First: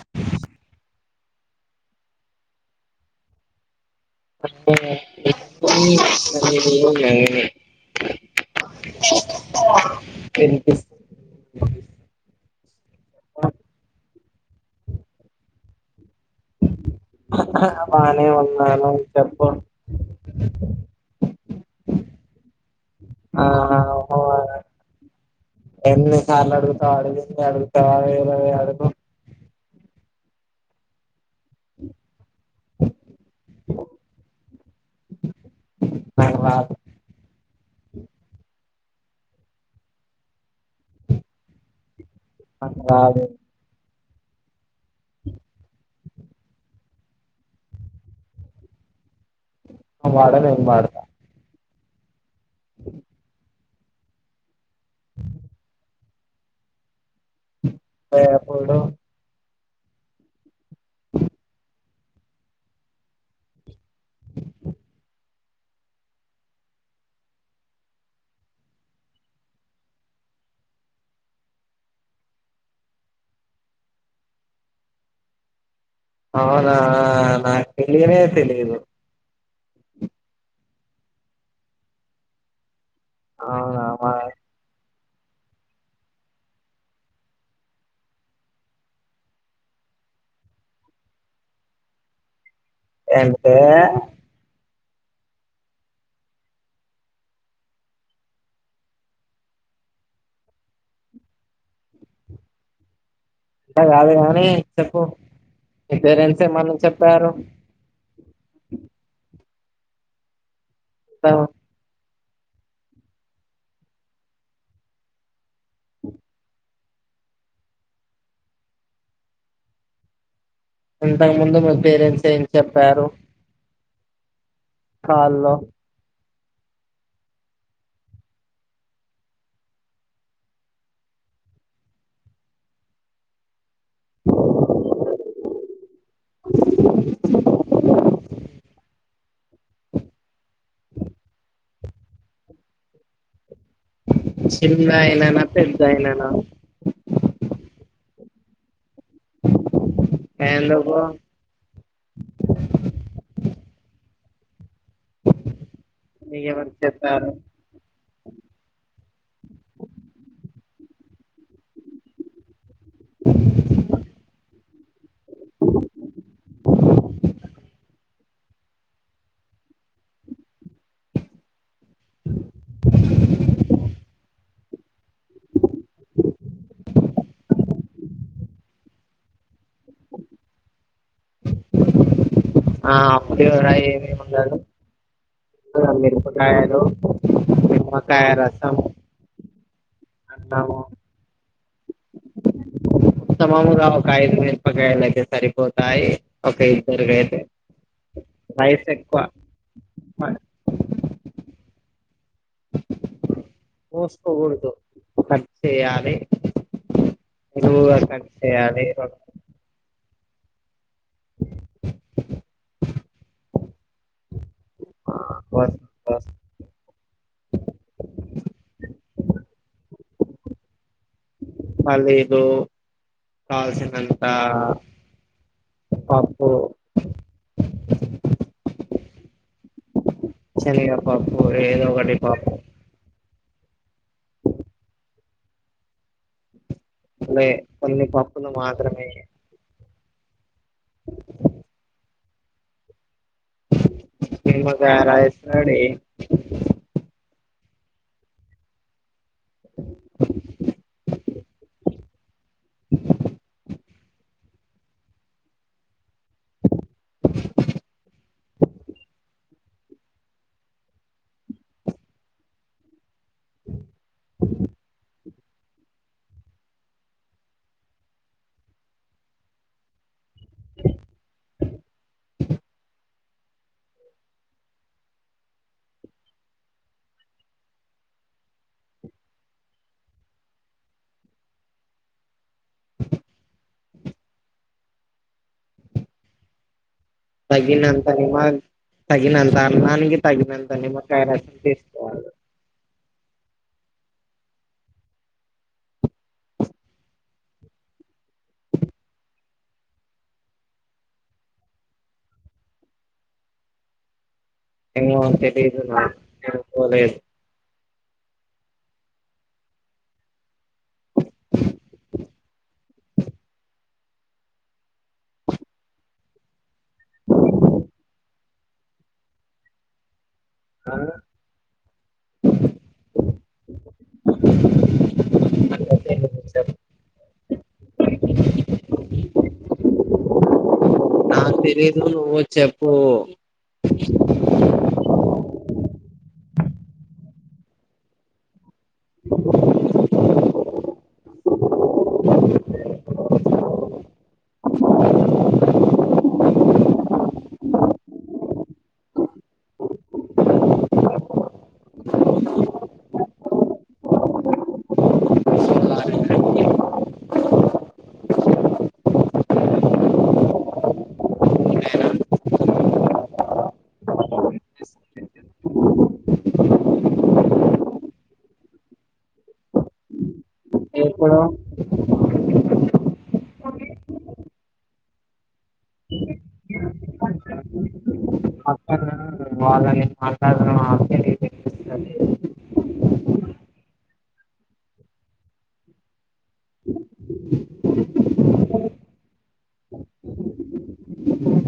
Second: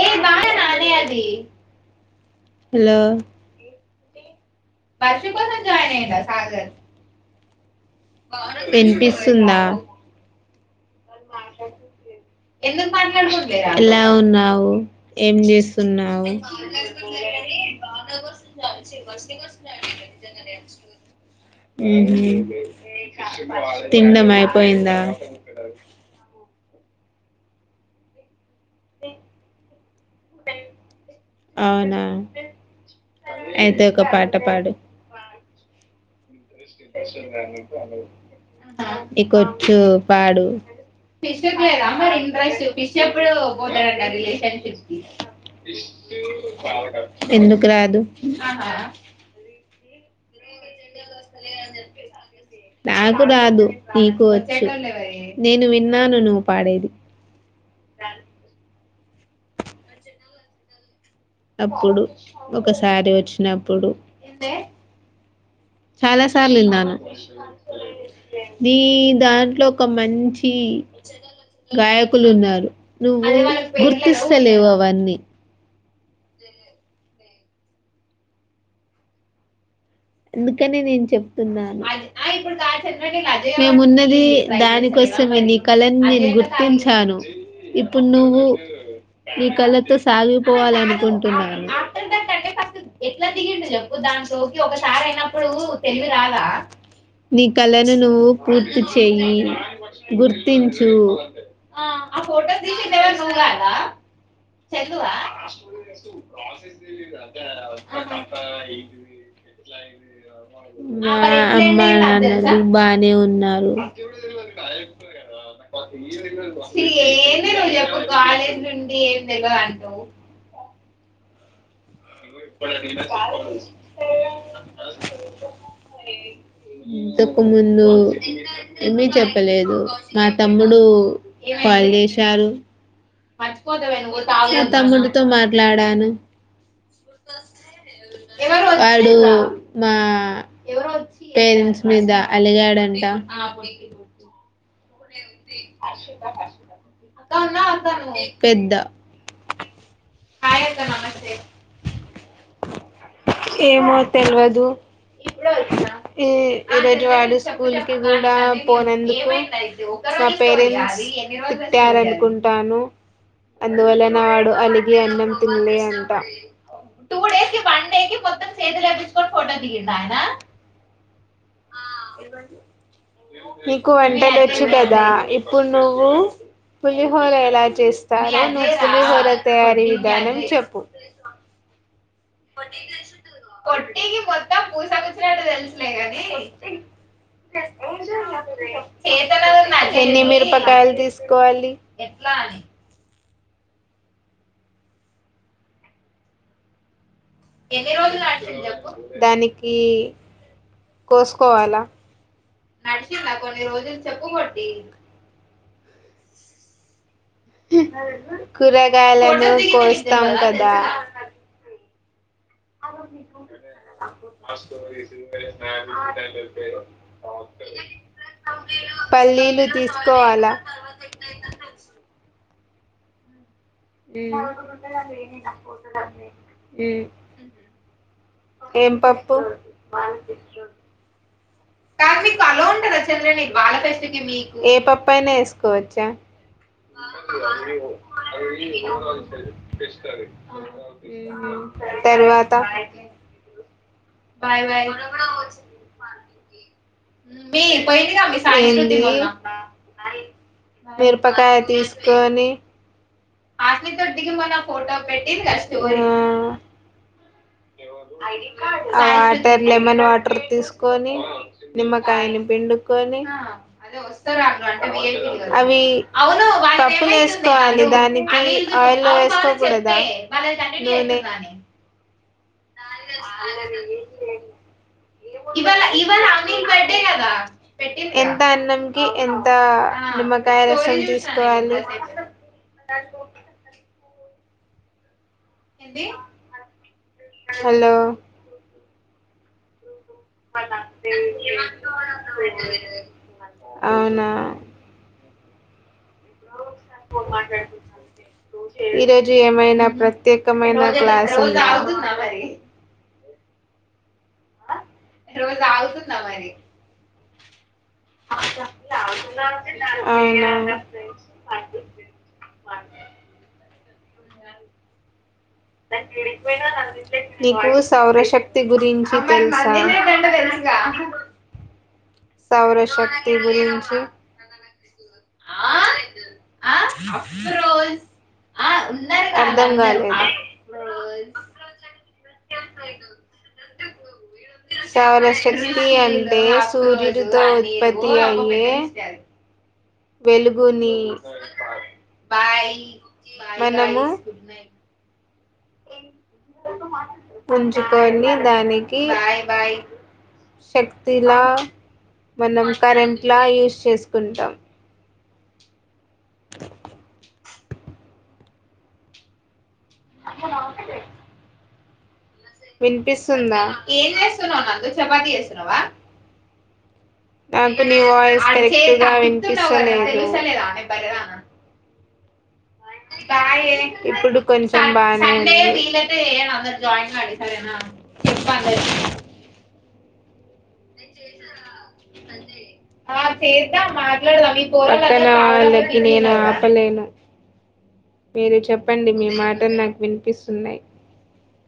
ఏ బాగా నానే హలో. వర్ష కోసం జాయిన్ [unintelligible] వినిపిస్తుందా. వినీపీస్. ఎలా ఉన్నా. వు, ఏం చేస్తున్నావు. బానేఉన్నాను, చెప్పు. ఆ తిన్నడం, అయిపోయిందా. చార్లు అడుగుతా, అడిగిందే అడుగుతావా, ఏమైనా ఆడు. అవునా, అయితే ఒక పాట పాడు. నాకు రాదు నీకొచ్చు, పాడు. ఫిష్ లేద, మరి ఇంట్రెస్ట్ నాకు ఫిష్ రాదు ఎప్పుడు పోతారంట, రిలేషన్షిప్ కి. ఎందుకు రాదు. నువ్వు పాడు నేన్ పాడతా. నాకు రాదు, నీకు వొచ్చు, నేను విన్న. నాను నువ్వు పాడేది. అ ఎపుడు. అప్పుడు, ఒకసారి ఓచ్చినప్పుడు. చాలా సార్లు ఇన్నాను. నీ దాంట్లో ఒక మంచి. గాయకులు ఉన్నారు, నువ్వు గుర్తిస్తలేవు అవన్నీ. అవునా, నాకు తెలియనే తెలిదు. అందుకనే నేను, చెప్తున్నాను. అవునా మా మేమున్నది, దానికోస. అసమే నీ కళని నేను గుర్తించాను, ఇప్పుడు నువ్వు. ఈ కళతో, సాగిపోవాల అనుకుంటున్నాను. ఎట్లా అంటే దింగిండు చెప్పు, అంత దాంట్లోకి ఒకసారి అయినప్పుడు, తెలివి రాదా. నీ కళలను నువ్వు పూర్తి చెయి, గుర్తించు. ఆ ఆ ఫోటో తీసీ దేవుని రూమ్ లో దవ కాదు కానీ చూద చెప్పు చందువా. మీ పేరెంట్స్ ఏమన్నా చెప్పారు [inaudible] మా అమ్మ నాన్న. బానే ఉన్నారు. ఇ ఏంది నువ్వు చెప్పు, గారెలా పిండి ఎం తెలువదాంటావ్. ఇంతకు ముందు, మీ పేరెంట్స్ ఏం చెప్పారు. కాల్లో ఇంతకు ముందు. ఏమీ చెప్పలేదు, మా తమ్ముడు కాల్ చేశారు. మా తమ్ముడితో మాట్లాడాను. [inaudible] వాడు మా. పేరెంట్స్ మీద, అలిగాడంట. చిన్న అయినా, పెద్ద అయినా. అక్క పెద్ద. హాయ్ అక్క ఎందుకు. నమస్తే ఏమో తెలువదు. ఈ మీకెవరు ఈ రోజు, చెప్పారు వాడు స్కూల్ కి కూడా, పోనందుకు మా పేరెంట్స్. కుట్టారనుకుంటాను. అందువలన, అడు అలిగి అన్నం, తిన్లే అంట. కొత్త స్టేటస్ ఎపించుకొని, ఫోటో దిగిండాట. నీకు వంట చేవొచ్చు కదా ఇప్పుడు నువ్వు పులిహోర ఎలా చేస్తారో నువ్వు పులిహోర తయారీ విధానం చెప్పు ఆ ఆ తె పులిహోర ఏమేమి పటీకి ఉండాలో మొత్తం పూస కూచ్చినంట తెలుసులే కానీ మిరపకాయలు నిమ్మకాయ రసం చేతనది నా ఎన్ని అన్నము మీరపకాయలు తీసుకోవాలి ఉత్తమముంగా ఒక ఐదు మిరపకాయలు అయితే సరిపోతాయి ఒక ఇద్దరు గైతే దానికి కోసుకోవాలా నడిచింద కొన్ని రోజులు చెప్పు కొట్టి పోసుకోకూడదు కట్ చేయాలి నిలువుగా కట్ చేయాలి కూరగాయలను కోస్తాం కదా మా ఆ, వస్- వస్- పల్లీలు తీసుకోవాలా పల్లిలు ఉమ్ ఉమ్ పప్పు ఏం పప్పు చెనిగేపప్పు కా మీకు కలో ఉంటుదా చెల్లని ఏ పప్పు అయినా ఎసుకోవచ్చా లే అ కొన్ని పప్పులు మాత్రమే అ తర్వాత బాయ్ బాయ్ నిమ్మాకాదు రాయసడి ఏంది మిరపాకాయ తీస్ కోని ఆ ఆ టె లెమన్ వాటర్ తీసుకొని నిమ్మకాయని పిండుకొని అదే వస్తార అ అంటే మీ అవి పప్పులు వేసుకోవాలి దానికి ఆయిల్ లో వేసుకోకూడదా నున్నె అలా ఏంటి ఎంత అన్నంకి ఎంత నిమ్మకాయ రసం తీసుకోవాలి ఎంత తగినంత నిమ్మ రసం తగినంత అన్నానికి తగినంత నిమ్మకాయ రసం తీసుకోవాలి అవునా మాట్లాడు చతే ఈరోజు ఏమైనా ప్రత్యేకమైన క్లాస్ ఉందా ఏమో రోజు తెలీదు నాకు నేను పోలేదు అవునా నీకు సౌరశక్తి గురించి తెలుసా పెసుక ఆ, సౌరశక్తి గురించి నాకైతే నువ్వు చెప్పు. ఆ రోజ అర్థం కాలేదు నాకు తెలీదు నువ్వు చెప్పు సౌరశక్తి అంటే సూర్యుతో ఉత్పత్తి అయ్యి వెలుగుని మనము ఉంచుకొని దానికి శక్తిలా మనం కరెంట్లా యూస్ చేసుకుంటాం అమ నా విన్పిస్సుందా తంతు నీ వాయిస్ కరెక్ట్గా వినిపిస్త లేదు పరద ఎప్పుడు ఇప్పుడు కొంచెం బానే ఇన్పిస్ అక్కా వాళ్ళని మాట్లాడడం ఆ అదే పక్కన ఆళ్ళకి నేను ఆపలేను మీరు చెప్పండి మీ మాటల్ నాకు వినిపిస్తున్నయ్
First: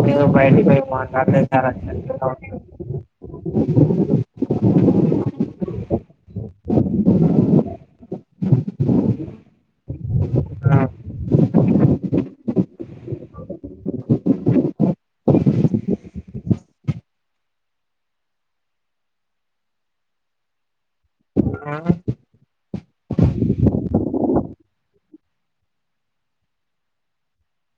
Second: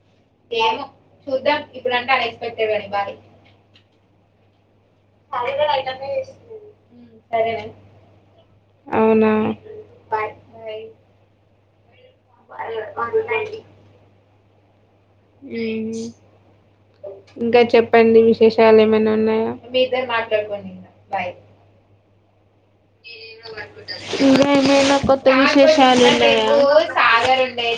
నేను బయటికి పోయి ఏమో మాట్లాడితే చూద్దాం చాలా ఇప్పుడుంటే చెడ్డగా ఉంటుంది అన్ఎక్స్పెక్టెడ్ కాడి భా సరే మేమ్ అవునా ఆ త్యాీ ఊహు ఇంకా చెప్పండి విశేషాలు ఏమైనా ఉన్నాయా బాయ్ ఆ, ఇంగా ఏమైనా కొత్త విశేషాలు ఉన్నాయా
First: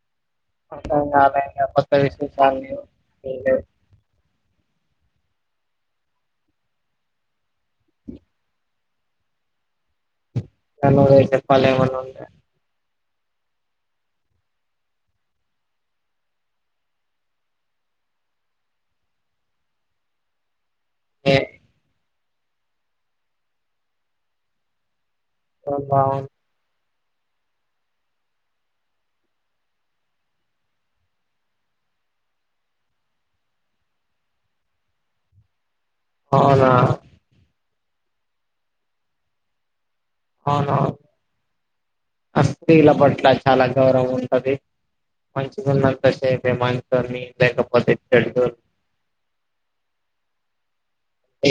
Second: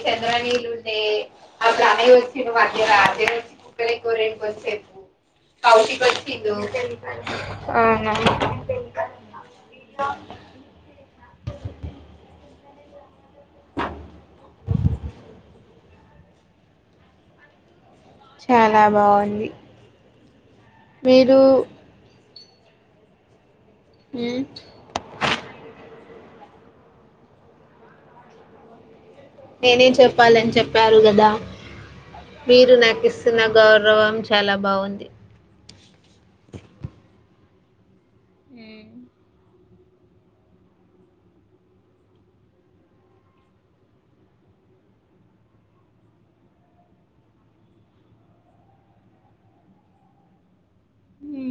చంద్రనీీళ్లు ఉండే అర్థం కాలే అ ఇంకా ప్ర కొత్త అనే వచ్చి నువ్ విశేషాలు మధ్యధ్య వచ్చి కుక్కల రెండు వసే అవునా ఆ హలో చెప్పాల్ ఏమన్నుంటే చాలా బాగుంది మీరు ఊ ఆ బౌన్ నేనేం చెప్పాలని చెప్పారు గదా మీరు నాకిస్తున్న గౌరవం చాలా బాగుంది అవునా హూ అవునూ అ స్త్రీల పట్ల చాలా గౌరవం ఉంటది మంచిగున్నంత సేపే మంచోడ్ని లేకపోతే చెడ్డో.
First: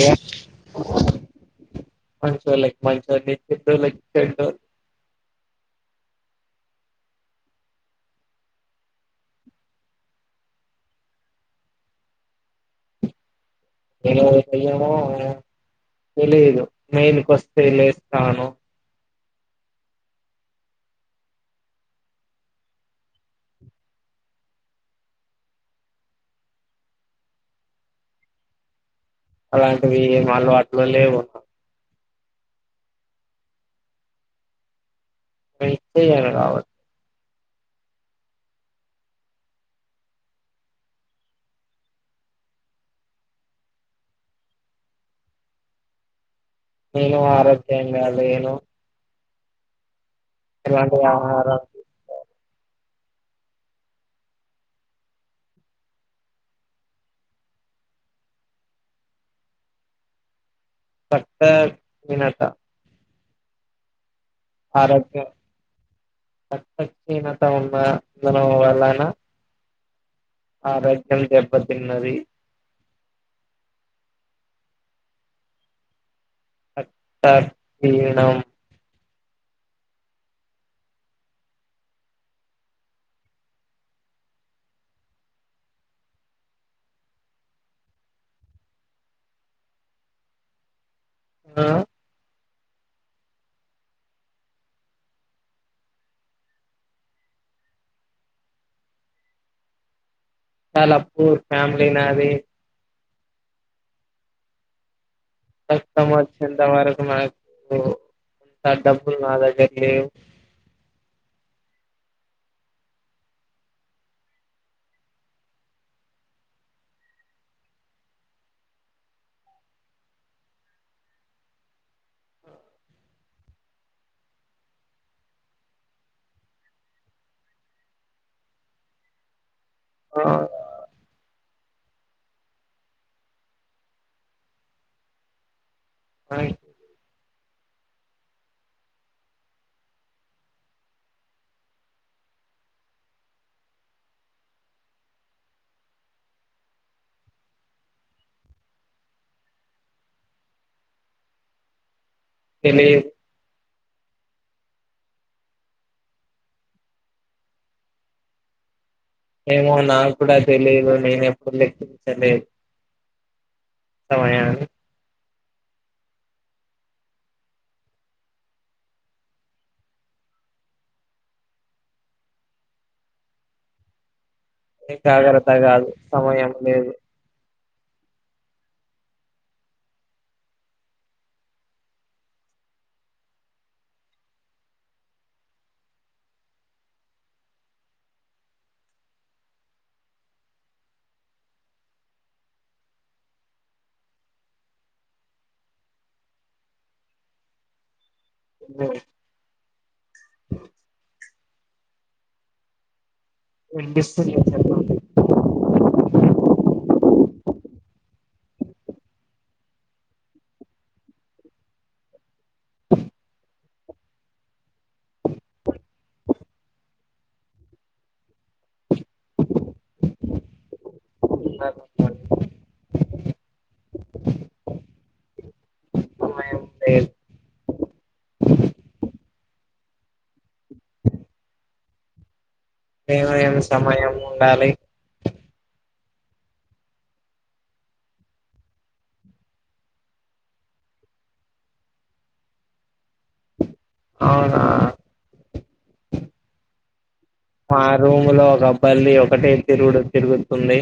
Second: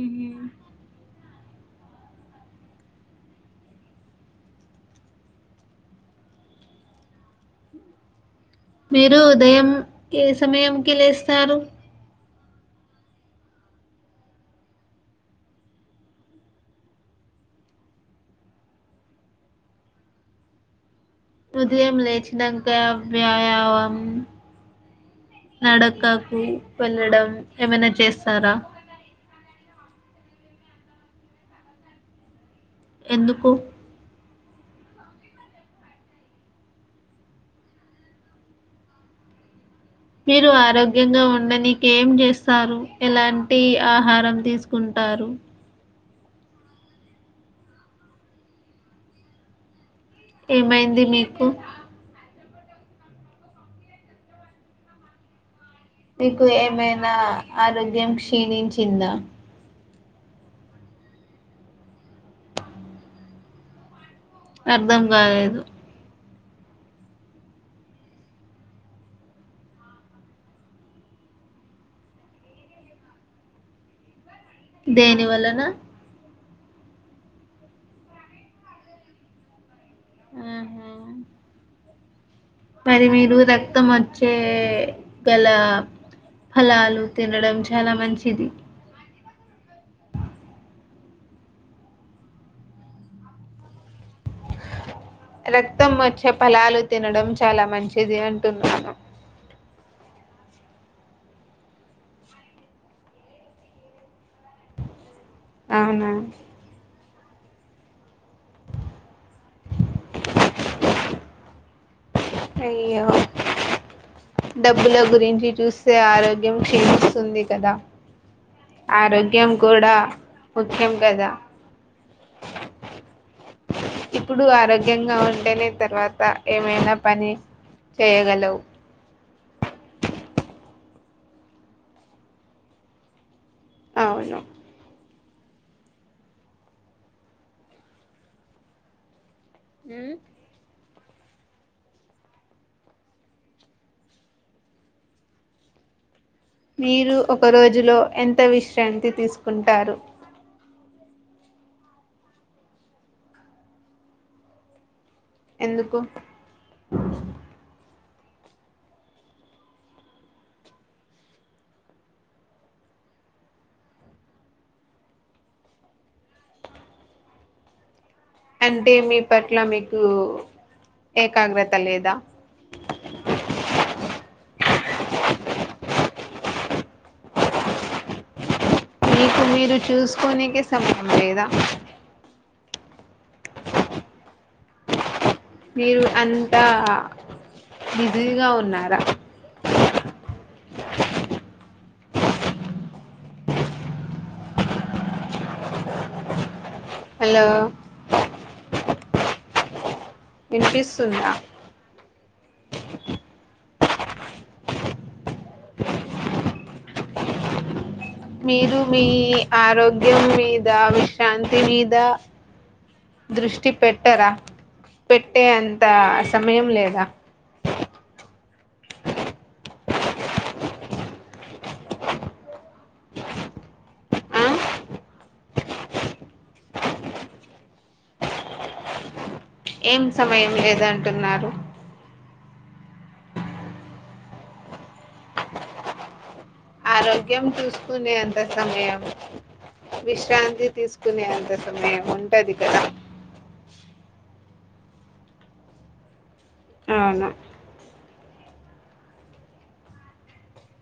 ఏ మంచోలక్ మంచోన్ని చెడ్డోలక్ చెడ్డోన్ మీరూ ఉదయం ఏ సమయం కి లేస్తారు నేను బియ్యమూ తెలీదు నేను ఫస్టే లేస్తాను ఉదయం లేచినంక వ్యాయామం నడకకు వెళ్ళడం ఏమైనా చేస్తారా అలాంటివి ఏం అలవాట్లు లేవ్ అక్క ఎందుకు [unintelligible] మీరు ఆరోగ్యంగా ఉండనికె ఏం చేస్తారు, ఎలాంటి ఆహారం తీసుకుంటా. తారు నేను ఆరోగ్యంగా లేను ఎలాంటి ఏమైంది మీకు ఆహారం మీకు ఏమైనా ఆరోగ్యం క్షీణించిందా పట్ట వినాట అర్థం కాలేదు రక్తహీనత వల్లన నువ్ వల్లన ఆ రక్కా దెబ్బ తిన్నది దేని వలన రక్త హీనం ఆహా మరి మీరు రక్తం వచ్చే గల ఫలాలు తినడం చాలా మంచిది ఆ రక్తం వచ్చే పలాలు తినడం చాలా మంచిది అంటున్నాను చాలా పూర్ ఫ్యామిలీ నాది రక్తం అవునా ఓచ్చేంతవరకు మనకు సడాం బ్బుల్ నా దగ్గర్ లేవ్ అయ్యో డబ్బుల గురించి చూస్తే ఆరోగ్యం క్షీణిస్తుంది కదా ఆరోగ్యం కూడా ముఖ్యం కదా ఇప్పుడు ఆరోగ్యంగా ఉంటేనే తర్వాత ఏమైనా పని చేయగలవ్ ఆ అవును హాయ్ ఉహ్ మీరు ఒక రోజులో ఎంత విశ్రాంతి తీసుకుంటారు తెలియదు ఎందుకు ఏమో నా కూడా తెలియదు నేను ఎప్పుడు లెక్కించలేదు సమయాన్నీ అంటే మీ పట్ల మీకు ఏకాగ్రత లేదా ఏకాగ్రత కాదు సమయం లేదు మీకు మీరు చూసుకోనికే సమయం లేదా మీరు అంతా బిజీగా ఉన్నారా హలో అబ్బో వినిపిస్తుందా వినిపిస్తుంది చెప్పు మీరు మీ ఆరోగ్యం మీద విశ్రాంతి మీద దృష్టి పెట్టరా పెట్టే అంత సమయం లేదా [inaudible] ఆ ఆ [unintelligible] సమయం లేదు ఏం సమయం లేదంటున్నారు ఏవయం సమయం ఉండాలి ఆరోగ్యం చూసుకునే అంత సమయం విశ్రాంతి తీసుకునే అంత సమయం ఉంటది కదా అవునా అవును మా రూమ్ లో ఒక బల్లి ఒకటే తిరుగుడు తిరుగుతుంది